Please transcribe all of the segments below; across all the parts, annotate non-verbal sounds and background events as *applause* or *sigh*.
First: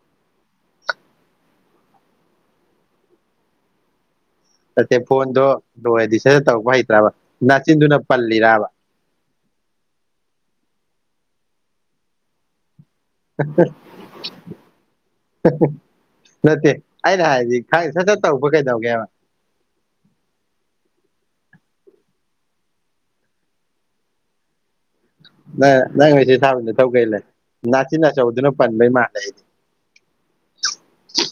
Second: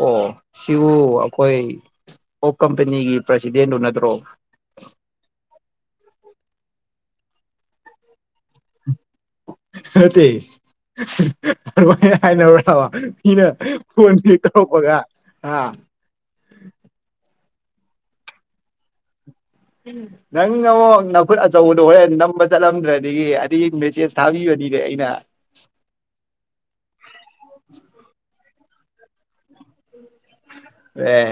ꯑꯣ ꯁꯤꯕꯨ ꯑꯩꯈꯣꯏ ꯑꯣꯛ ꯀꯝꯄꯦꯅꯤꯒꯤ ꯄ꯭ꯔꯁꯤꯗꯦꯟꯗꯨ ꯅꯠꯇ꯭ꯔꯣ ꯅꯠꯇꯦ ꯐꯣꯟꯗꯣ ꯂꯣꯏꯔꯗꯤ ꯁꯗ ꯁꯗ ꯇꯧꯔꯛꯄ ꯍꯩꯇ꯭ꯔꯕ ꯅꯅꯥꯆꯤꯟꯗꯨꯅ ꯄꯜꯂꯤꯔꯕ ꯅꯠꯇꯦ ꯍꯥꯏꯅ ꯏꯅ ꯃꯤꯅ ꯐꯣꯟꯁꯦ ꯇꯧꯔꯛꯀꯄꯒ ꯍꯥ ꯍꯥꯏ ꯁꯠ ꯁꯠ ꯇꯧꯕ ꯀꯩꯗꯧꯒꯦ ꯍꯥꯏꯕ ꯅꯪ ꯑꯃꯨꯛ ꯅꯐꯨꯠ ꯑꯆꯧꯕꯗꯣ ꯍꯣꯔꯦꯟ ꯅꯝꯕ ꯆꯠꯂꯝꯗ꯭ꯔꯗꯤꯗꯒꯤ ꯑꯗꯨ ꯃꯦꯆꯦꯁ ꯊꯥꯕꯤꯕꯅꯤ ꯅꯪ ꯅꯪ ꯉꯁꯤ ꯊꯥꯕꯅꯦ ꯇꯧ ꯀꯩ ꯂꯩ ꯅꯥꯆꯤꯟ ꯅꯥꯆꯗꯨꯅ ꯄꯟꯕꯩ ꯃꯥꯅꯗꯤ ꯑꯦ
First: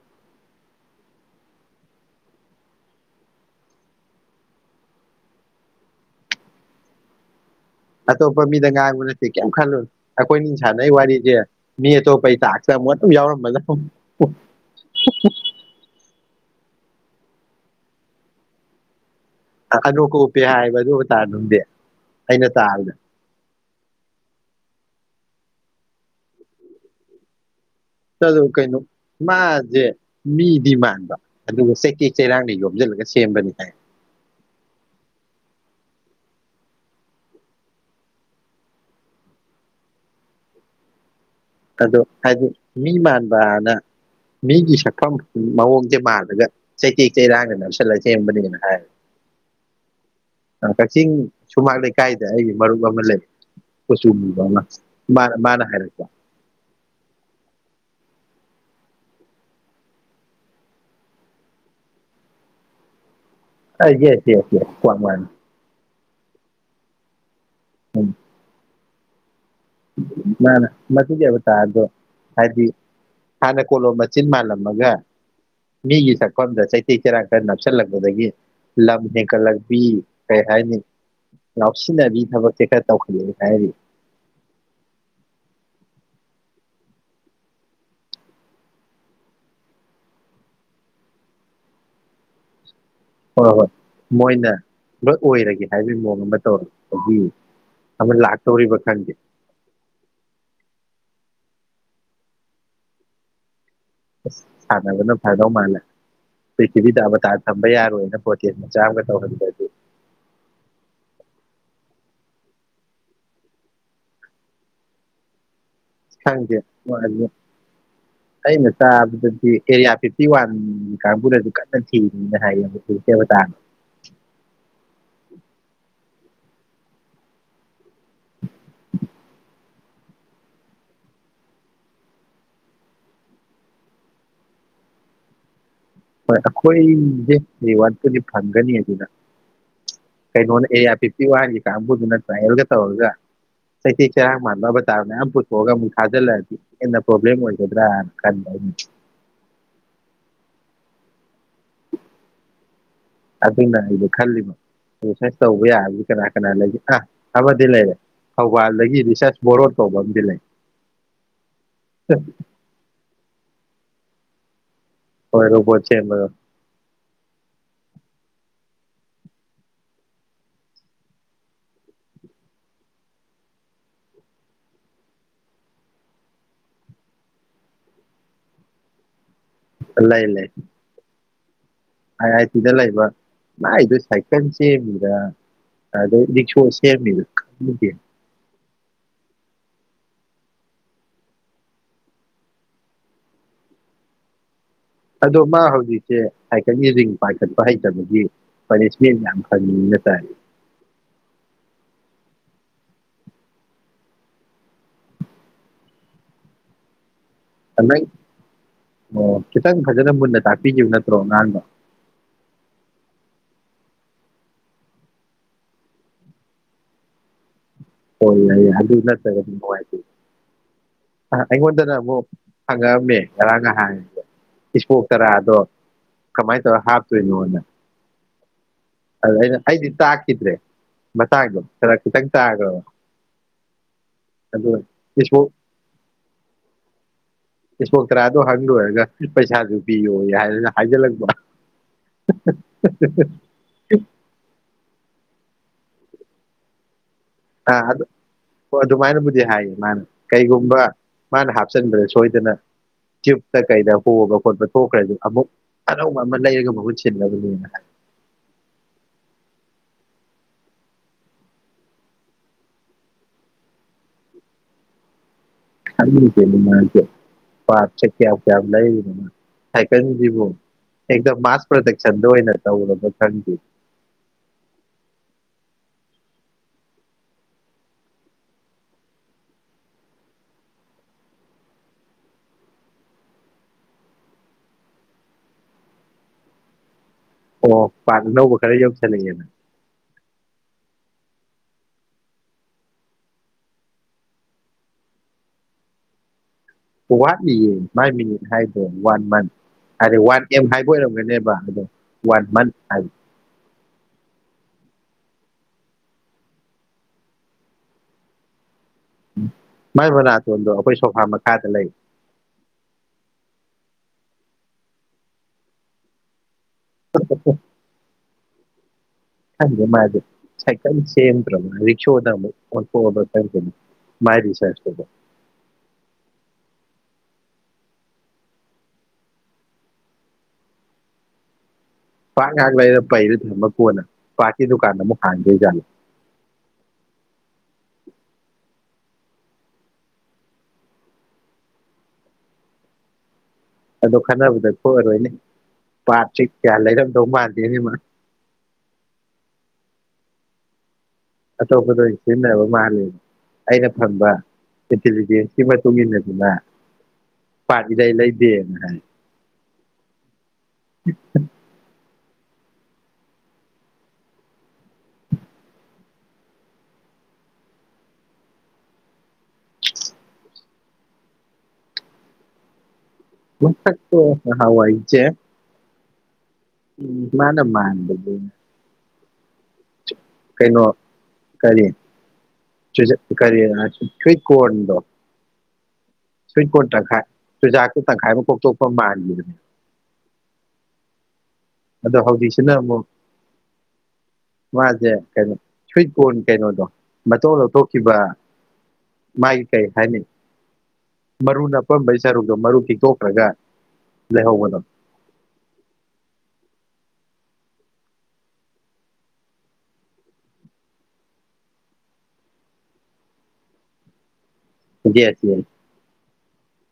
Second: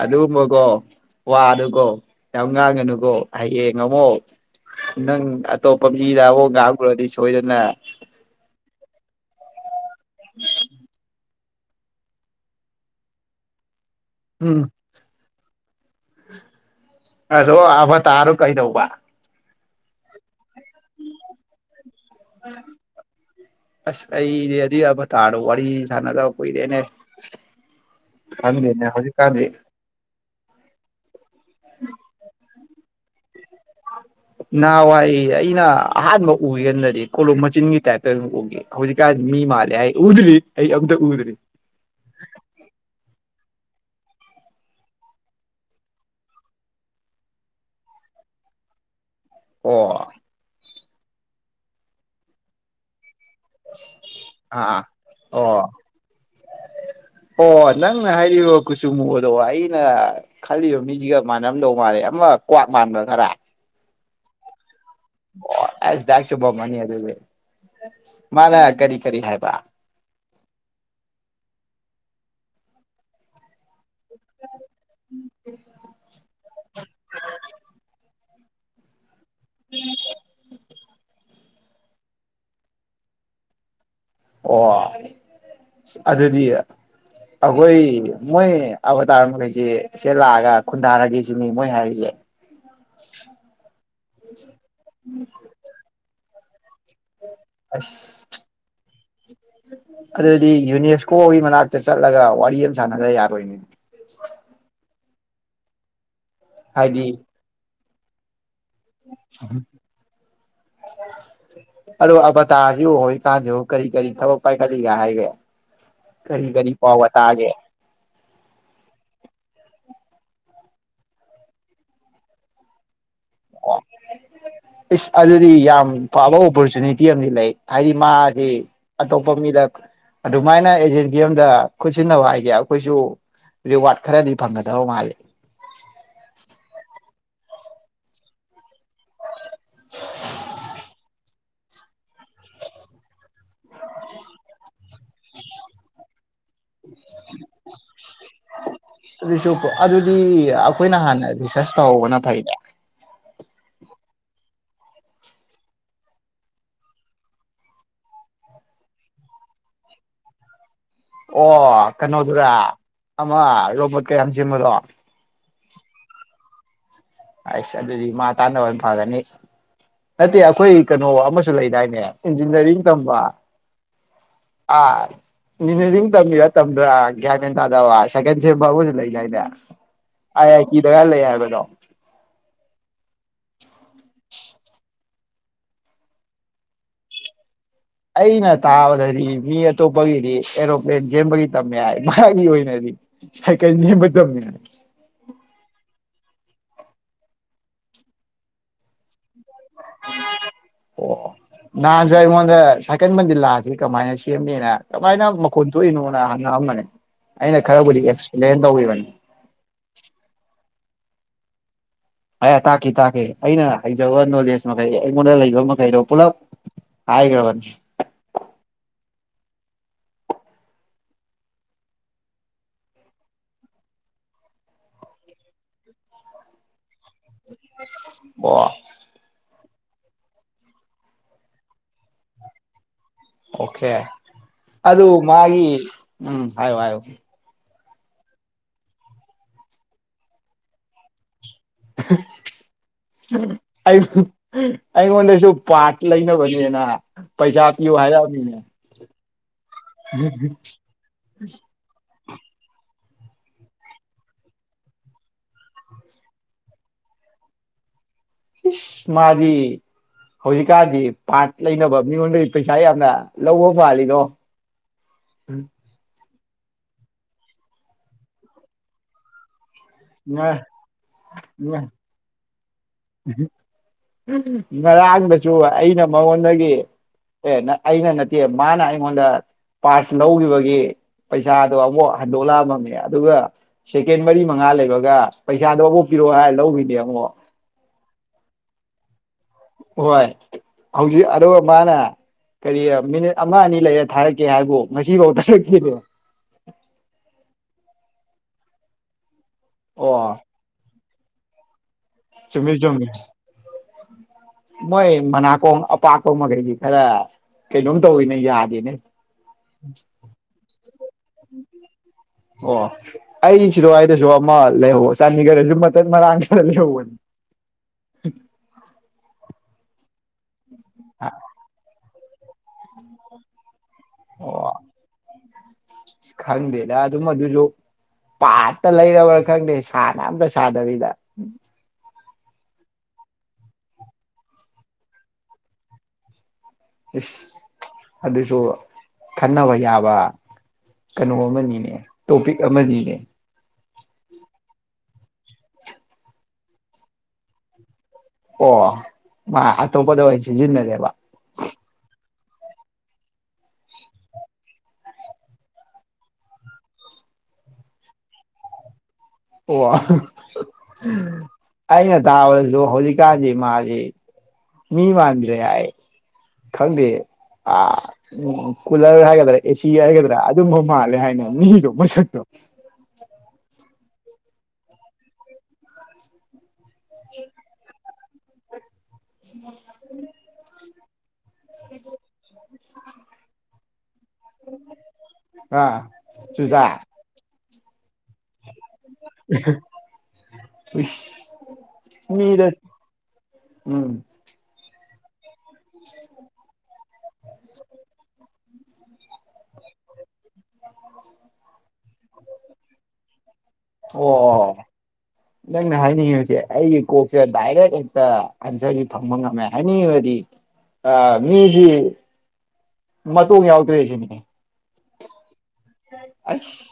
ꯑꯗꯨꯒꯨꯝꯕꯀꯣ ꯋꯥꯗꯨꯀꯣ ꯌꯥꯝ ꯉꯥꯡꯉꯅꯨꯀꯣ ꯍꯌꯦꯡ ꯑꯃꯨꯛ ꯅꯪ ꯑꯇꯣꯞꯄ ꯃꯤꯗ ꯑꯃꯨꯛ ꯉꯥꯡꯎꯔꯗꯤ ꯁꯣꯏꯗꯅ ꯑꯇꯣꯞꯄ ꯃꯤꯗꯪ ꯉꯥꯏꯕ ꯅꯠꯇꯦ ꯀꯦꯝ ꯈꯜꯂꯨ ꯑꯩꯈꯣꯏꯅꯤ ꯁꯥꯟꯅꯩ ꯋꯥꯔꯤꯁꯦ ꯃꯤ ꯑꯇꯣꯞ ꯇꯥꯛꯁꯇ ꯑꯃꯨꯛ ꯌꯥꯎꯔꯝꯃꯗꯕꯅꯤ ꯑꯣ ꯎꯝ ꯑꯗꯣ ꯑꯕ ꯇꯥꯔ ꯀꯩꯗꯧꯕ ꯑꯗꯣ ꯀꯣ ꯄꯦ ꯍꯥꯏꯕ ꯑꯗꯨꯒ ꯇꯥ ꯑꯗꯨꯝꯗꯦ ꯑꯩꯅ ꯇꯥꯕꯗ ꯑꯁ ꯑꯩꯗꯤ ꯑꯗꯨ ꯌꯥꯕ ꯇꯥꯔꯣ ꯋꯥꯔꯤ ꯁꯥꯟꯅꯗꯕ ꯀꯨꯏꯔꯦꯅꯦ ꯀꯩꯅꯣ ꯈꯪꯗꯦꯅꯦ ꯍꯧꯖꯤꯛꯀꯥꯟꯗꯤ ꯃꯥꯁꯦ ꯃꯤꯗꯤ ꯃꯥꯟꯕ ꯑꯗꯨꯒ ꯆꯩꯀꯦꯛ ꯆꯩꯔꯥꯡꯅ ꯌꯣ ꯊꯝꯖꯤꯜꯂꯒ ꯁꯦꯝꯕꯅꯤ ꯍꯥꯏ ꯅꯍꯋꯥꯏ ꯑꯩꯅ ꯑꯍꯥꯟꯕ ꯎ ꯀꯥꯟꯗꯗꯤ ꯀꯣꯂꯣꯝ ꯃꯆꯤꯟꯒꯤ ꯇꯥꯏꯞꯇ ꯑꯗꯨꯝ ꯎꯒꯤ ꯍꯧꯖꯤꯛꯀꯥꯟꯗꯤ ꯃꯤ ꯃꯥꯜꯂꯦ ꯍꯥꯏ ꯎꯗ꯭ꯔꯤ ꯑꯩ ꯑꯝꯇ ꯎꯗ꯭ꯔꯤ ꯑꯗꯣ ꯍꯥꯏꯗꯤ ꯃꯤ ꯃꯥꯟ ꯕꯅ ꯃꯤꯒꯤ ꯁꯛꯐꯝ ꯃꯑꯣꯡꯁꯦ ꯃꯥꯜꯂꯒ ꯆꯩꯇꯦꯛ ꯆꯩꯔꯥꯡꯒ ꯅꯞꯁꯤꯜꯂꯒ ꯁꯦꯝꯕꯅꯦꯅ ꯍꯥꯏ ꯑꯣ ꯀꯛꯆꯤꯡ ꯁꯨꯃꯥꯡ ꯂꯩꯀꯥꯏꯗ ꯑꯩꯒꯤ ꯃꯔꯨꯞ ꯑꯃ ꯂꯩ ꯀꯨꯆꯨ ꯃꯨꯕ ꯑꯃ ꯑꯥ ꯃꯥꯅ ꯃꯥꯅ ꯑꯣ ꯍꯥꯏꯔꯛꯄ ꯑꯣ ꯅꯪꯅ ꯍꯥꯏꯔꯤꯕ ꯀꯨꯆꯨꯃꯨꯕꯗꯣ ꯑꯩꯅ ꯈꯜꯂꯤꯕ ꯃꯤꯁꯤꯒ ꯃꯥꯟꯅꯔꯝꯗꯧ ꯃꯥꯜꯂꯦ ꯑꯃ ꯀ꯭ꯋꯥꯛ ꯃꯥꯟꯕ꯭ꯔꯥ ꯈꯔ ꯌꯦꯁ ꯌꯦꯁ ꯌꯦꯁ ꯀꯋꯥꯛ ꯃꯥꯟ ꯑꯁ ꯗꯥꯛꯆꯨꯝꯃꯝ ꯃꯅꯤ ꯑꯗꯨꯗꯤ ꯃꯥꯅ ꯀꯔꯤ ꯀꯔꯤ ꯍꯥꯏꯕ ꯃꯥꯅ ꯃꯁꯤꯗꯕꯨ ꯇꯥ ꯑꯗꯣ ꯍꯥꯏꯗꯤ ꯍꯥꯟꯅ ꯀꯣꯜꯂꯣꯝ ꯆꯤꯟ ꯃꯥꯜꯂꯝꯃꯒ ꯃꯤꯒꯤ ꯁꯛꯐꯝꯗ ꯆꯩꯇꯦꯛ ꯆꯦꯔꯥꯡ ꯈꯔ ꯅꯞꯁꯤꯜꯂꯛꯄꯗꯒꯤ ꯂꯝꯅꯦ ꯀꯂꯛꯄꯤ ꯀꯩ ꯍꯥꯏꯅꯤ ꯉꯥꯎꯁꯤꯟꯅꯕꯤ ꯊꯕꯛꯁꯦ ꯈꯔ ꯇꯧꯈꯤꯒꯦ ꯈꯜꯂꯤ ꯑꯣ ꯑꯗꯨꯗꯤ ꯑꯩꯈꯣꯏ ꯃꯣꯏ ꯑꯕ ꯇꯥꯔ ꯃꯈꯩꯁꯦ ꯁꯤ ꯂꯥꯛꯑꯒ ꯈꯨꯟꯗꯥꯔꯒꯦ ꯁꯤꯅꯤ ꯃꯣꯏ ꯍꯥꯏꯔꯤꯁꯦ ꯍꯣꯏ ꯍꯣꯏ ꯃꯣꯏꯅ ꯂꯣꯏ ꯑꯣꯏꯔꯒꯦ ꯍꯥꯏꯕꯩ ꯃꯑꯣ ꯑꯗꯨꯃꯥꯢ ꯇꯧ ꯑꯁ ꯈꯪꯗꯦ ꯑꯗꯨꯗꯤ ꯌꯨꯅꯤꯐ ꯀꯣꯒꯤ ꯃꯅꯥꯛꯇ ꯆꯠꯂꯒ ꯋꯥꯔꯤ ꯑꯃ ꯁꯥꯟꯅꯗ ꯌꯥꯔꯣꯏꯅꯦ ꯊꯥꯗꯕꯅ ꯐꯗꯧ ꯃꯥꯂꯦ ꯄ꯭ꯔꯤꯊꯤꯕꯤꯗꯥ ꯍꯥꯏꯗꯤ ꯑꯕꯇꯥꯥꯔ ꯊꯝꯕ ꯌꯥꯔꯣꯏ ꯂꯐꯣꯏ ꯀꯦꯟ ꯃꯆꯥ ꯑꯝꯒ ꯇꯧꯔꯝꯗ꯭ꯔꯗꯤ ꯑꯗꯣ ꯑꯕꯇꯥꯔꯁꯤꯕꯨ ꯑꯣꯏꯀꯥꯟꯖꯤꯕꯨ ꯀꯔꯤ ꯀꯔꯤ ꯊꯕꯛ ꯄꯥꯏꯈꯜꯂꯤꯒꯦ ꯍꯥꯏꯒꯦ ꯀꯔꯤ ꯈꯪꯗꯦ ꯀꯔꯤ ꯄꯥꯎꯒ ꯇꯥꯒꯦ ꯑꯩꯅ ꯇꯥꯕꯗꯗꯤ ꯑꯦꯔꯤꯌꯥ ꯐꯤꯞꯇꯤ ꯋꯥꯟꯒꯤ ꯀꯥꯡꯕꯨꯅꯗꯤ ꯀꯟꯅ ꯆꯦꯜꯂꯤꯅ ꯍꯥꯏꯌꯦ ꯑꯕꯇꯥꯔ ꯏꯁ ꯑꯗꯨꯗꯤ ꯌꯥꯝ ꯐꯥꯕ ꯑꯣꯄꯣꯔꯆꯨꯅꯤꯇꯤ ꯑꯃꯗꯤ ꯂꯩ ꯍꯥꯏꯗꯤ ꯃꯥꯗꯤ ꯑꯇꯣꯞꯄ ꯃꯤꯗ ꯑꯗꯨꯃꯥꯏꯅ ꯑꯦꯖꯦꯟꯁꯤ ꯑꯝꯗ ꯈꯨꯠꯁꯤꯟꯅꯧ ꯍꯥꯏꯖꯦ ꯑꯩꯈꯣꯏꯁꯨ ꯔꯤꯋꯥꯔꯗ ꯈꯔꯗꯤ ꯐꯪꯒꯗꯕ ꯃꯥꯜꯂꯤ ꯍꯣꯏ ꯑꯈꯣꯏ ꯍ ꯋꯥꯠ ꯇꯗꯤ ꯐꯪꯒꯅꯤ ꯗꯨꯗ ꯀꯩꯅꯣꯅꯦ ꯑꯦ ꯑꯥꯔ ꯄꯤ ꯏ ꯋꯥꯔꯤꯁꯦ ꯇꯕꯗꯨꯗ ꯇ꯭ꯔꯥꯌꯦꯔꯒ ꯇꯧꯔꯒ ꯆꯩꯇꯦꯛ ꯆꯔꯥꯡ ꯃꯥꯟꯕ ꯑꯕꯇꯔ ꯃꯌꯥꯝ ꯄꯨꯊꯣꯛꯑꯒ ꯑꯃꯨꯛ ꯊꯥꯖꯤꯜꯂꯛꯑꯗꯤ ꯍꯦꯟꯅ ꯄ꯭ꯔꯣꯕ꯭ꯂꯦꯝ ꯑꯣꯏꯒꯗ꯭ꯔꯥꯅ ꯈꯟꯕ ꯑꯗꯨ *inaudible* ꯆꯁ ꯇꯩꯕꯅ ꯐꯥꯏꯗ ꯈꯜꯂꯤꯃꯤ ꯔꯤꯁꯔꯁ ꯇꯧꯕ ꯌꯥꯔꯗꯤ ꯀꯅꯥ ꯀꯅꯥ ꯂꯩꯒꯦ ꯑꯥ ꯑꯃꯗꯤ ꯂꯩꯔꯦ ꯊꯧꯕꯥꯜꯗꯒꯤ ꯔꯤꯁꯔꯁ ꯕꯣꯔꯣꯠ ꯀꯧꯕ ꯑꯃꯗꯤ ꯂꯩ ꯑꯣ ꯀꯩꯅꯣꯗꯨꯔꯥ ꯑꯃ ꯔꯣ ꯃ ꯀꯩ ꯑꯖꯦꯝꯃꯗꯣ *unintelligible* ꯑꯁ ꯑꯗꯨꯗꯤ ꯃꯥ ꯇꯥꯟꯅꯕ ꯐꯔꯅꯤ ꯅꯠꯇꯦ ꯑꯩꯈꯣꯏ ꯀꯩꯅꯣ ꯑꯃꯁꯨ ꯂꯩꯗꯥꯏꯅꯦ ꯏꯟꯖꯤꯅꯤꯌꯥꯔꯤꯡ ꯇꯝꯕ ꯑꯥ ꯏꯟꯖꯤꯅꯤꯌꯥꯔꯤꯡ ꯇꯝꯃꯤꯔꯥ ꯇꯝꯗ꯭ꯔꯥ ꯒ꯭ꯌꯥꯟ ꯃꯦꯟ ꯇꯥꯗꯕ ꯁꯥꯏꯀꯜ ꯁꯦꯝꯕ ꯑꯃꯁꯨ ꯂꯩꯗꯥꯏꯅꯦ ꯑꯥꯏ ꯑꯥꯏ ꯇꯤꯗꯒ ꯂꯩ ꯍꯥꯏꯕꯅꯦ ꯑꯣ ꯥꯑꯥꯏ ꯑꯥꯏ ꯇꯤꯗꯂꯩꯕ ꯃꯥꯏꯗꯣ ꯁꯥꯏꯀꯜꯁꯦꯝ ꯃꯤꯔꯥ ꯑꯗꯩ ꯔꯤꯛꯁꯣ ꯁꯦꯝꯃꯤꯔ ꯈꯪꯗꯦ ꯑꯩꯅ ꯇꯥꯕꯗꯗꯤ ꯃꯤ ꯑꯇꯣꯞꯄꯒꯤꯗꯤ ꯑꯦꯔꯣꯄ꯭ꯂꯦꯟ ꯁꯦꯝꯦꯝꯕꯒꯤ ꯇꯝꯃꯦ ꯍꯥꯏ ꯃꯒꯤ ꯑꯣꯏꯅꯗꯤ ꯁꯥꯏꯀꯜ ꯅꯦꯝꯕ ꯇꯝꯃꯤ ꯍꯥꯏ ꯑꯗꯣ ꯃꯥ ꯍꯧꯖꯤꯛꯁꯦ ꯁꯏꯀꯜꯒꯤ ꯔꯤꯡ ꯄꯥꯏꯈꯠꯄ ꯍꯩꯇꯕꯒꯤ ꯄꯥꯅꯤꯁꯃꯦꯟ ꯌꯥꯝꯌꯥꯝ *inaudible* ꯁꯥꯏꯀꯜ ꯃꯟꯗꯤꯜꯂꯥꯁꯤ ꯀꯃꯥꯏꯅ ꯁꯦꯝꯅꯤꯅ ꯀꯃꯥꯏꯅ ꯃꯈꯣꯟ ꯊꯣꯛꯏꯅꯣꯅ ꯍꯡ ꯉꯛꯑꯝꯕꯅꯦ ꯑꯩꯅ ꯈꯔꯕꯨꯗꯤ ꯅꯪ ꯑꯦꯛꯁꯄ꯭ꯂꯦꯟ ꯇꯧꯈꯤꯕꯅꯤ ꯈꯤꯇꯪ ꯐꯖꯅ *inaudible* ꯑꯩꯅ ꯇꯥꯛꯈꯤ ꯇꯥꯛꯈꯤ ꯑꯩꯅ ꯍꯩꯖꯕ ꯅꯣꯂꯦꯖ ꯃꯈꯩ ꯑꯩꯉꯣꯟꯗ ꯂꯩꯕ ꯃꯈꯩꯗꯣ ꯄꯨꯂꯞ ꯍꯥꯏꯈ꯭ꯔꯕꯅꯤ ꯍꯣꯏ ꯌꯥ ꯑꯗꯨ ꯅꯠꯇ꯭ꯔꯒ ꯅꯨꯡꯉꯥꯏꯖ ꯑꯩꯉꯣꯟꯗꯅ ꯑꯃꯨꯛ ꯍꯪꯉꯛꯑꯝꯃꯦ ꯉꯔꯥꯡ ꯅꯍꯥꯟ ꯏꯁꯄꯣꯛ ꯆꯔꯥꯗꯣ ꯀꯃꯥꯏꯅ ꯇꯧꯔ ꯍꯥꯞ ꯀꯩꯅꯣꯅꯦ ꯑꯣ ꯑꯗꯨ ꯑꯩꯅ ꯑꯩꯗꯤ ꯇꯥꯛꯈꯤꯗ꯭ꯔꯦ ꯃꯇꯪꯗꯣ ꯐꯔꯛ ꯈꯤꯇꯪ ꯇꯈ꯭ꯔꯕ ꯑꯣꯀꯦ ꯑꯗꯨ ꯏꯁꯄꯣ ꯃꯥꯒꯤ ꯎꯝ ꯍꯥꯏꯌꯨ ꯍꯥꯏꯌꯨ ꯏꯁꯄꯣ ꯇꯔꯥꯗꯣ ꯍꯪ ꯂꯣꯏꯨꯔꯒ ꯄꯩꯁꯥꯁꯨ ꯄꯤꯌꯣ ꯍꯥꯏꯗꯅ ꯍꯥꯏꯖꯤꯜꯂꯛꯄ ꯍꯥ ꯍꯥ ꯍꯥ ꯍꯥ ꯍꯥ ꯍꯥ ꯑꯩꯌꯨ ꯍ ꯑꯩꯉꯣꯟꯗꯁꯨ ꯄꯥꯠ ꯂꯩꯅꯕꯅꯤꯅ ꯄꯩꯁꯥ ꯄꯤꯌꯨ ꯍꯥꯏꯔꯛꯑꯅꯤꯅꯦ ꯍꯥꯏ ꯃꯥ ꯀꯩꯒꯨꯝꯕ ꯃꯥꯅ ꯍꯥꯞꯆꯤꯟꯕꯗ ꯁꯣꯏ ꯑꯗꯨꯅ ꯇ꯭ꯌꯨꯕꯇ ꯀꯩꯗ ꯍꯣꯕ ꯈꯣꯠꯄ ꯇꯣꯛꯈ꯭ꯔꯁꯨ ꯑꯃꯨꯛ ꯑꯅꯧꯕ ꯑꯃ ꯂꯩꯔꯒ ꯃꯍꯨꯠ ꯁꯤꯜꯅꯕꯅꯦꯅ ꯍꯥꯏ ꯏꯁ ꯃꯥꯗꯤ ꯍꯧꯖꯤꯛꯀꯥꯟꯗꯤ ꯄꯥꯔꯠ ꯂꯩꯅꯕ ꯃꯤꯉꯣꯟꯗꯗꯤ ꯄꯩꯁꯥ ꯌꯥꯝꯅ ꯂꯧꯕ ꯃꯥꯥꯜꯂꯤꯗꯣ *unintelligible* ꯄꯥꯔꯠꯁꯦ ꯀꯌꯥꯝ ꯀꯌꯥꯝ ꯂꯩꯔꯤꯅꯣ ꯃꯥ ꯉ ꯁꯥꯏꯀꯜꯁꯤꯕꯨ ꯍꯦꯛꯇ ꯃꯥꯁ ꯉ ꯄ꯭ꯔꯗꯛꯁꯟꯗ ꯑꯣꯏꯅ ꯇꯧꯔꯕ ꯈꯪꯗꯦ ꯉꯔꯥꯡꯗꯁꯨ ꯑꯩꯅ ꯃꯉꯣꯟꯗꯒꯤ ꯑꯦ ꯑꯩꯅ ꯅꯠꯇꯦ ꯃꯥꯅ ꯑꯩꯉꯣꯟꯗ ꯄꯥꯔꯁ ꯂꯧꯈꯤꯕꯒꯤ ꯄꯩꯁꯥꯗꯣ ꯑꯃꯨꯛ ꯍꯟꯗꯣꯛꯂꯛꯑꯝꯅꯦ ꯑꯗꯨꯒ ꯁꯦꯀꯦꯟ ꯃꯔꯤ ꯃꯉꯥ ꯂꯩ ꯒ ꯒ ꯄꯩꯁꯥꯗꯣ ꯑꯃꯨꯛ ꯄꯤꯔꯑꯣ ꯍꯥꯏ ꯂꯧꯈꯤꯅꯦ ꯑꯃꯨꯛ ꯑꯣ ꯄꯥꯔꯠ ꯑꯅꯧꯕ ꯈꯔ ꯌꯧꯁꯜꯂꯛꯑꯦ ꯍꯣꯏ ꯍꯧꯖꯤꯛ ꯑꯗꯨꯒ ꯃꯥꯅ ꯀꯔꯤ ꯃꯤꯅꯤꯠ ꯑꯃ ꯑꯅꯤ ꯂꯩꯔ ꯊꯥꯔꯛꯀꯦ ꯍꯥꯏꯕꯨ ꯉꯁꯤꯐꯥꯎ ꯊꯥꯔꯛꯈꯤꯕ꯭ꯔꯣ ꯋꯥꯠꯂꯤꯌꯦ ꯃꯥꯏ ꯃꯤꯅꯤꯠ ꯍꯥꯏꯗꯣ ꯋꯥꯟ ꯃꯟ *unintelligible* ꯑꯣ ꯑꯣꯏꯔꯝꯒꯅꯦꯕ ꯑꯗꯣ ꯋꯥꯟ ꯃꯟ ꯆꯨꯝꯃꯤ ꯍꯥꯏ ꯆꯨꯝꯃꯤ ꯃꯣꯏ ꯃꯅꯥꯀꯣꯡ ꯑꯄꯥꯛꯄ ꯃꯈꯩꯗꯤ ꯈꯔ ꯀꯩꯅꯣꯝ ꯇꯧꯋꯤꯅꯦ ꯌꯥꯗꯦꯅꯦ ꯃꯥꯏ ꯃꯅꯥꯇꯣꯟꯗꯣ ꯑꯩꯈꯣꯏ ꯁꯣꯐꯥ ꯃꯈꯥꯗ ꯂꯩ ꯁꯤꯋꯥꯏꯗꯁꯨ ꯑꯃ ꯂꯩꯍꯧ ꯆꯥꯟꯗꯤꯒꯔꯗꯁꯨ ꯃꯇꯠ ꯃꯔꯥꯡ ꯈ ꯂꯩꯍꯧꯕꯅꯤ *inaudible* ꯈꯪꯗꯦ ꯃꯗꯤ ꯁꯥꯏꯀꯜ ꯁꯦꯝꯗ꯭ꯔ ꯃꯥꯜꯂꯦ *unintelligible* ꯑꯃꯨꯛ ꯑꯣꯟꯊꯣꯛꯑꯕ꯭ꯔ ꯈꯪꯗꯦꯅꯦ ꯃꯥꯏ ꯑꯣ ꯔꯤꯁ꯭ꯔꯁꯀꯤꯗꯣ ꯈꯪꯗꯦꯗ ꯑꯗꯨꯝꯃ ꯗꯨꯁꯨ ꯄꯥꯔꯠꯇ ꯂꯩꯔꯕ꯭ꯔ ꯈꯪꯗꯦ ꯁꯥꯅꯕꯗ ꯁꯥꯅꯔꯤꯕ ꯄꯥꯔꯠ ꯉꯥꯛ ꯂꯩꯔ ꯄꯩꯔꯥ ꯊꯝꯃ ꯀꯣꯟꯅ ꯄꯥꯔꯠꯀꯤ ꯗꯨꯀꯥꯟ ꯑꯃꯨꯛ ꯍꯥꯡꯗꯣꯏꯖꯥꯠꯂꯣ ꯏꯁ ꯑꯗꯨꯁꯨ ꯈꯟꯅꯕ ꯌꯥꯕ ꯀꯩꯅꯣ ꯑꯃꯅꯤꯅꯦ ꯇꯣꯄꯤꯛ ꯑꯃꯅꯤꯅꯦ ꯑꯗꯣ ꯈꯟꯅꯕꯗ ꯊꯣꯑꯔꯣꯏꯅꯦ ꯄꯥꯠꯁꯤ ꯀꯌꯥ ꯂꯩꯔꯝꯗꯧ ꯃꯥꯟꯗꯦꯅꯦ ꯃꯥ ꯑꯣ ꯃꯥ ꯑꯇꯣꯄꯗ ꯑꯣꯏ ꯆꯤꯟꯖꯤꯅꯔꯦꯕ ꯑꯇꯣꯞꯄꯗ ꯑꯣꯏꯅ ꯁꯤꯖꯤꯟꯅꯕ ꯃꯥꯂꯦ ꯑꯩꯅ ꯐꯪꯕ ꯏꯟꯇꯤꯂꯤꯖꯦꯟꯁꯀꯤ ꯃꯇꯨꯡ ꯅꯦ ꯄꯥꯔꯠ ꯏꯂꯩ ꯂꯩꯗꯦꯅ ꯍꯥꯏ ꯑꯣ *inaudible* ꯑꯩꯅ ꯇꯥꯕꯗꯁꯨ ꯍꯧꯖꯤꯛꯀꯥꯟꯗꯤ ꯃꯥꯁꯤ ꯃꯤ ꯃꯥꯟꯗ꯭ꯔꯦ ꯍꯥꯏ ꯈꯪꯗꯦ ꯑꯥ ꯎꯝ ꯀꯨꯂꯔ ꯍꯥꯏꯒꯗ꯭ꯔ ꯑꯦꯁꯤ ꯍꯥꯏꯒꯗ꯭ꯔ ꯑꯗꯨꯝꯕ ꯃꯥꯜꯂꯦ ꯍꯥꯏꯅꯦ ꯃꯤꯗꯣ ꯃꯁꯛꯇꯣ ꯃꯁꯛꯇꯣ ꯅꯍꯥꯟꯋꯥꯏꯖꯦ ꯎꯝ ꯃꯥꯅ ꯃꯥꯟꯕ ꯎꯝ *inaudible* ꯀꯔꯤ ꯆꯨꯖ ꯀꯔꯤ ꯍ ꯁꯨꯏꯠ ꯀꯣꯔꯟꯗꯣ *unintelligible* ꯁꯨꯏꯠ ꯀꯣꯔꯟ ꯆꯨꯖꯥ ꯇꯪꯈꯥꯏ ꯆꯨꯖꯥꯛ ꯇꯪꯈꯥꯏꯃ ꯀꯣꯛꯊꯣꯛꯄ ꯃꯥꯜꯕꯤꯗꯨꯅꯦ ꯎꯏꯁ ꯑꯗꯣ ꯃꯤꯗ ꯍꯧꯖꯤꯛꯁꯤꯅ ꯑꯃꯨꯛ ꯎꯝ ꯃꯥꯖꯦ ꯀꯩꯅ ꯁ꯭ꯋꯤꯠ ꯀꯣꯔꯟ ꯀꯩꯅꯣꯗꯣ ꯃꯇꯧ ꯂꯧꯊꯣꯛꯈꯤꯕ ꯃꯥꯒꯤ ꯀꯩ ꯍꯥꯏꯅꯤ ꯃꯔꯨ ꯅꯄꯝꯕꯩ ꯁꯔꯨꯛꯇꯣ ꯃꯔꯨ ꯄꯤꯛꯇꯣꯛꯈ꯭ꯔꯒ ꯂꯩꯍꯧꯕꯗꯣ ꯑꯣ ꯅꯪꯅ ꯍꯥꯏꯅꯤꯡꯉꯤꯕꯁꯦ ꯑꯩꯒꯤ ꯀꯣꯛꯁꯦ ꯗꯥꯏꯔꯦꯛ ꯍꯦꯛꯇ ꯑꯟꯁꯔꯁꯤ ꯐꯪꯕ ꯉꯝꯃꯦ ꯍꯥꯏꯅꯤꯡꯏꯕꯗꯤ ꯑ ꯃꯤꯁꯤ ꯃꯇꯣꯡ ꯌꯥꯎꯗ꯭ꯔꯦꯁꯤꯅꯦ ꯗꯦꯠ ꯄꯨ ꯑꯁ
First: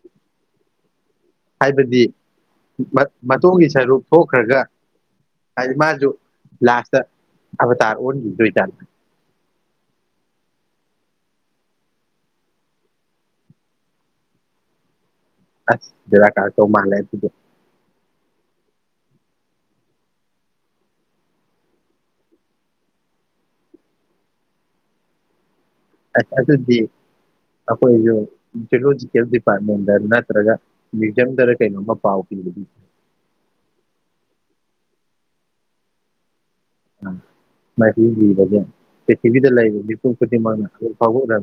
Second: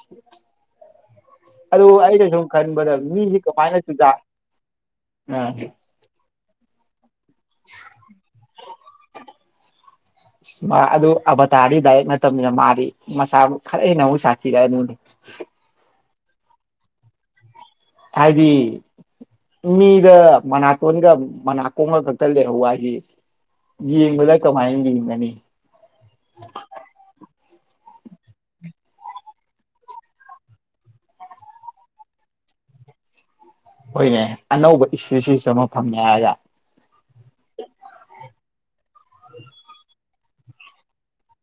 ꯑꯗꯨ ꯍꯥꯏꯕꯗꯤ ꯑꯩꯅ ꯁꯨꯝ ꯈꯟꯕꯗ ꯃꯤꯁꯤ ꯃꯇꯨꯡꯣꯒꯤ ꯀꯃꯥꯏꯅ ꯁꯔꯨꯛ ꯆꯨꯖꯥꯛ ꯊꯣꯛꯈ꯭ꯔꯒ ꯑꯥ ꯍꯥꯏꯗꯤ ꯃꯥꯁꯨ ꯂꯥꯁꯇ ꯑꯕ ꯇꯥꯔ ꯑꯣꯔꯅꯤ ꯁ꯭ꯋꯤꯗ ꯃꯥ ꯑꯗꯨ ꯑꯕꯇꯥꯔꯗꯤ ꯗꯥꯏꯔꯤꯛ ꯅꯠꯇꯅꯤꯅ ꯃꯥꯗꯤ ꯃꯁꯥꯕꯨ ꯈꯔ ꯍꯦꯟꯅ ꯑꯃꯨꯛ ꯁꯥꯊꯤꯔꯛꯑꯅꯨꯅꯦ ꯑꯁ ꯔ ꯀꯥ ꯇꯧ ꯃꯥꯂꯦ ꯁꯤꯗꯤ ꯍꯥꯏꯗꯤ ꯃꯤꯗ ꯃꯅꯥꯇꯣꯟꯒ ꯃꯅꯥꯀꯣꯡꯒ ꯈꯛꯇ ꯂꯩꯍꯧꯕ ꯍꯥꯏꯁꯤ ꯌꯦꯡꯕꯗ ꯀꯃꯥꯏꯅ ꯌꯦꯡꯒꯅꯤ ꯑ ꯑꯗꯨꯗꯤ ꯑꯩꯈꯣꯏꯁꯨ ꯖꯂꯣꯖꯤꯀꯦꯜ ꯗꯤꯄꯥꯔꯠꯃꯦꯟꯗ ꯅꯠꯇ꯭ꯔꯒ ꯃ꯭ꯌꯨꯖꯤꯝꯗꯔ ꯀꯩꯅꯣꯝꯃ ꯄꯥꯎ ꯄꯤꯕ ꯍꯣꯏꯅꯦ ꯑꯅꯧꯕ ꯏꯁꯨ ꯏꯁꯤꯁꯨ ꯑꯃ ꯐꯪꯉꯦ ꯍꯥꯏꯔꯒ ꯑ ꯃ *unintelligible* ꯄ꯭ꯔꯤꯊꯤꯕꯤꯗ ꯂꯩꯔꯤꯕ ꯃꯤꯄꯨꯝ ꯈꯨꯗꯤꯡꯃꯛꯅ ꯍꯧ ꯐꯥꯎ ꯎꯡꯗ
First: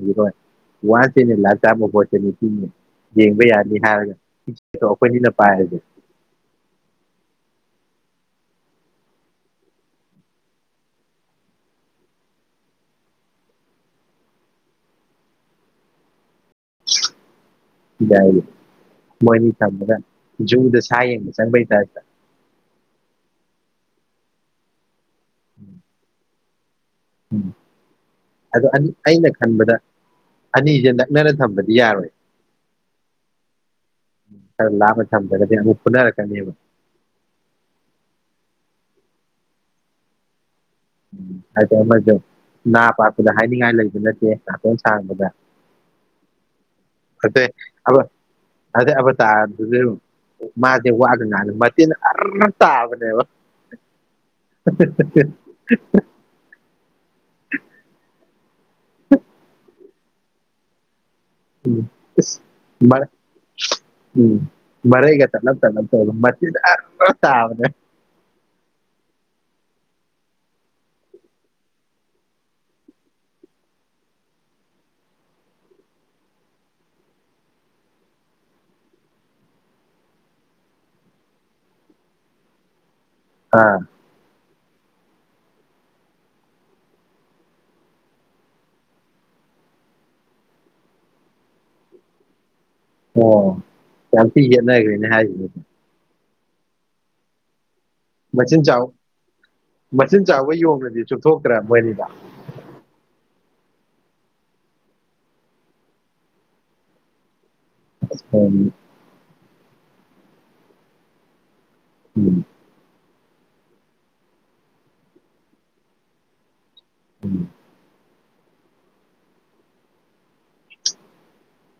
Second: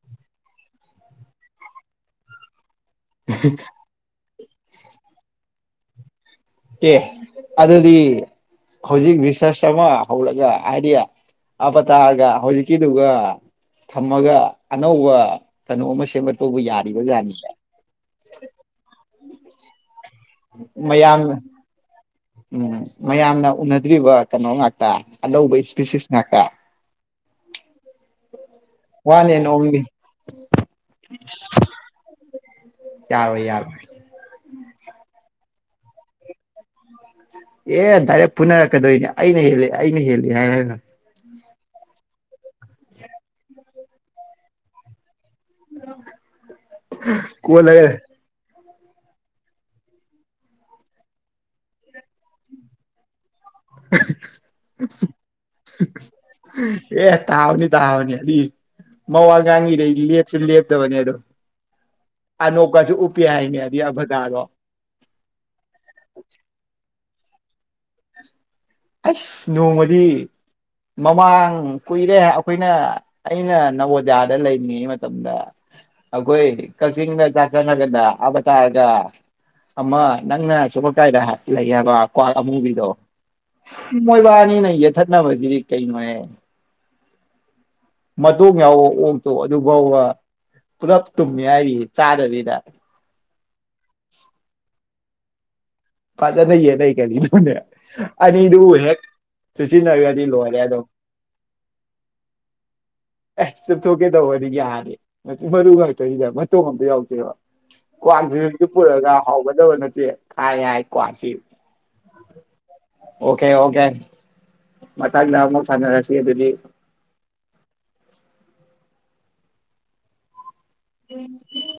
ꯋꯥꯟꯁ ꯏꯟ ꯑꯦ ꯂꯥꯏꯕ ꯇꯥꯏꯃ ꯑꯣꯄꯣꯔꯆꯨꯅꯤꯇꯤ ꯌꯦꯡꯕ ꯌꯥꯔꯅꯤ ꯍꯥꯏꯔꯒ ꯑꯩꯈꯣꯏꯅꯤꯅ ꯄꯥꯏꯔꯗꯤ *unintelligible* ꯑꯦ ꯑꯗꯨꯗꯤ ꯍꯧꯖꯤꯛ ꯔꯤꯁꯔꯁ ꯑꯃ ꯍꯧꯔꯒ ꯍꯥꯏꯗꯤ ꯑꯕꯇꯥꯔꯒ ꯍꯧꯖꯤꯛꯀꯤꯗꯨꯒ ꯊꯝꯃꯒ ꯑꯅꯧꯕ ꯀꯩꯅꯣ ꯑꯃ ꯁꯦꯝꯒꯠꯄꯕꯨ ꯌꯥꯔꯤꯕꯖꯥꯠꯅꯤꯅꯦ ꯌꯥꯏꯌꯦ ꯃꯣꯏꯅꯤ ꯊꯝꯕꯗ ꯖ꯭ꯌꯨꯗ ꯁꯥꯏꯑ ꯃꯌꯥꯝꯅ ꯁꯪꯕ꯭ꯔꯩ ꯇ ꯎꯝ ꯃꯌꯥꯝꯅ ꯎꯅꯗ꯭ꯔꯤꯕ ꯀꯩꯅꯣ ꯉꯥꯛꯇ ꯑꯅꯧꯕꯩ ꯏꯁꯄꯤꯦꯁꯤꯁꯉꯥꯛꯇ ꯎꯝ ꯑ ꯋꯥꯟ ꯑꯩꯅ ꯑꯦꯟ ꯈꯟꯕꯗ ꯑꯣꯡꯂꯤ ꯑꯅꯤꯁꯦ ꯅꯛꯅꯅ ꯊꯝꯕꯗꯤ ꯌꯥꯔꯣꯏ ꯌꯥꯔꯣꯏ ꯌꯥꯔꯣꯏ ꯈꯔ ꯂꯥꯞꯅ ꯊꯝꯗ꯭ꯔꯒꯗꯤ ꯑꯃꯨꯛ ꯎꯅꯔꯀꯥꯅꯤꯕ ꯑꯦ ꯗꯥꯏꯔꯦꯛ ꯐꯨꯅꯔꯛꯀꯗꯣꯏꯅꯦ ꯑꯩꯅ ꯍꯦꯜꯂꯤ ꯑꯩꯅ ꯍꯦꯜꯂꯤ ꯍꯥꯏꯔꯒ ꯍꯥꯏ ꯑꯃꯁꯨ ꯅꯥ ꯥ ꯄꯥꯛꯄꯗ ꯍꯥꯏꯅꯤꯡꯉꯥꯏ ꯂꯩꯕ ꯅꯠꯇꯦ ꯅꯥꯇꯣꯟ ꯁꯥꯥꯡꯕꯗ *unintelligible* ꯀꯨꯍ ꯂꯩꯒꯦ ꯑꯗꯩ ꯑꯕ ꯇꯥꯗꯔꯗꯨꯖꯨ ꯃꯥꯁꯦ ꯋꯥꯒ ꯉꯥꯡ ꯃꯇꯤꯟ ꯑꯔ ꯇꯥꯕꯅꯦꯕ ꯍ ꯍ ꯍ ꯍ ꯍꯨ ꯖꯨ ꯖꯤ ꯑꯦ ꯇꯥꯥꯎꯅꯤ ꯇꯥꯥꯎꯅꯤ ꯗꯤ *unintelligible* ꯏꯂꯦꯞ ꯁꯨ ꯂꯦꯞꯇꯕꯅꯦ ꯑꯗꯣ ꯎꯝ ꯑꯁ ꯑꯅꯣꯞꯀꯁꯨ ꯃꯔ ꯎꯞꯄꯦ ꯍꯥꯏꯅꯦ ꯑꯗꯨꯏ ꯎꯝ ꯑꯕꯗꯥꯗꯣ ꯃꯔꯩꯒ ꯇꯠꯂꯛꯇꯅ ꯐꯣꯟ ꯇꯥꯕꯅꯦ ꯑꯁ ꯅꯣꯡꯃꯗꯤ ꯃꯃꯥꯡ ꯀꯨꯏꯔꯦ ꯑꯩꯈꯣꯏꯅ ꯑꯩꯅ ꯅꯕꯣꯗꯤꯌꯥꯗ ꯂꯩꯔꯤꯉꯩ ꯃꯇꯝꯗ ꯑꯩꯈꯣꯏ ꯀꯛꯆꯤꯡꯗ ꯆꯥꯛ ꯆꯪꯉꯒꯗ ꯍꯥꯏꯕ ꯇꯥꯔꯒ ꯑꯃ ꯅꯪꯅ ꯑꯁꯨ ꯀꯥꯏꯗ ꯂꯩ ꯍꯥꯏꯕ ꯀ꯭ꯋꯥꯛ ꯑꯃꯨꯕꯤꯗꯣ ꯑꯥ ꯃꯣꯏꯕꯅꯤ ꯂꯩ ꯌꯦꯊꯠꯅꯕꯁꯤꯗꯤ ꯀꯩꯅꯣꯍꯦ ꯃꯇꯣꯡ ꯌꯥꯎꯕ ꯑꯣꯛꯇꯣ ꯑꯗꯨꯐꯥꯎꯕ ꯄꯨꯂꯞ ꯇꯨꯝꯃꯦ ꯍꯥꯏꯔꯤ ꯆꯥꯗꯕꯤꯗ ꯑꯣ *unintelligible* *unintelligible* *unintelligible* ꯃꯆꯤꯟ ꯑꯅꯤꯗꯨꯕꯨ ꯆꯥꯎ ꯍꯦꯛ ꯃꯆꯤꯟ ꯆꯨꯁꯤꯟꯅꯔꯒꯗꯤ ꯆꯥꯎꯕ ꯂꯣꯏꯔꯦ ꯑꯗꯨꯝ ꯌꯣꯡꯗꯨꯗꯤ ꯆꯨꯞꯊꯣꯛꯇ꯭ꯔꯥ ꯃꯣꯏꯅꯤꯗꯣ ꯑꯦ ꯆꯨꯞꯊꯣꯛꯀꯦ ꯇꯧꯕꯅꯤ ꯌꯥꯔꯦ ꯃꯔꯨ ꯉꯥꯛꯇꯅꯤꯅ ꯃꯇꯣꯡ ꯑꯝꯇ ꯌꯥꯎꯗꯦꯕ ꯀꯥꯟꯗꯦꯁꯗꯤ ꯎꯝ ꯄꯨꯔꯒ ꯍꯥꯎꯕ *unintelligible* ꯎꯝ ꯑꯣꯀꯦ ꯑꯣꯀꯦ ꯃꯊꯪꯗ ꯁꯟꯅꯔꯁꯤ ꯑꯗꯨꯗꯤ ꯎꯝ ꯎꯝ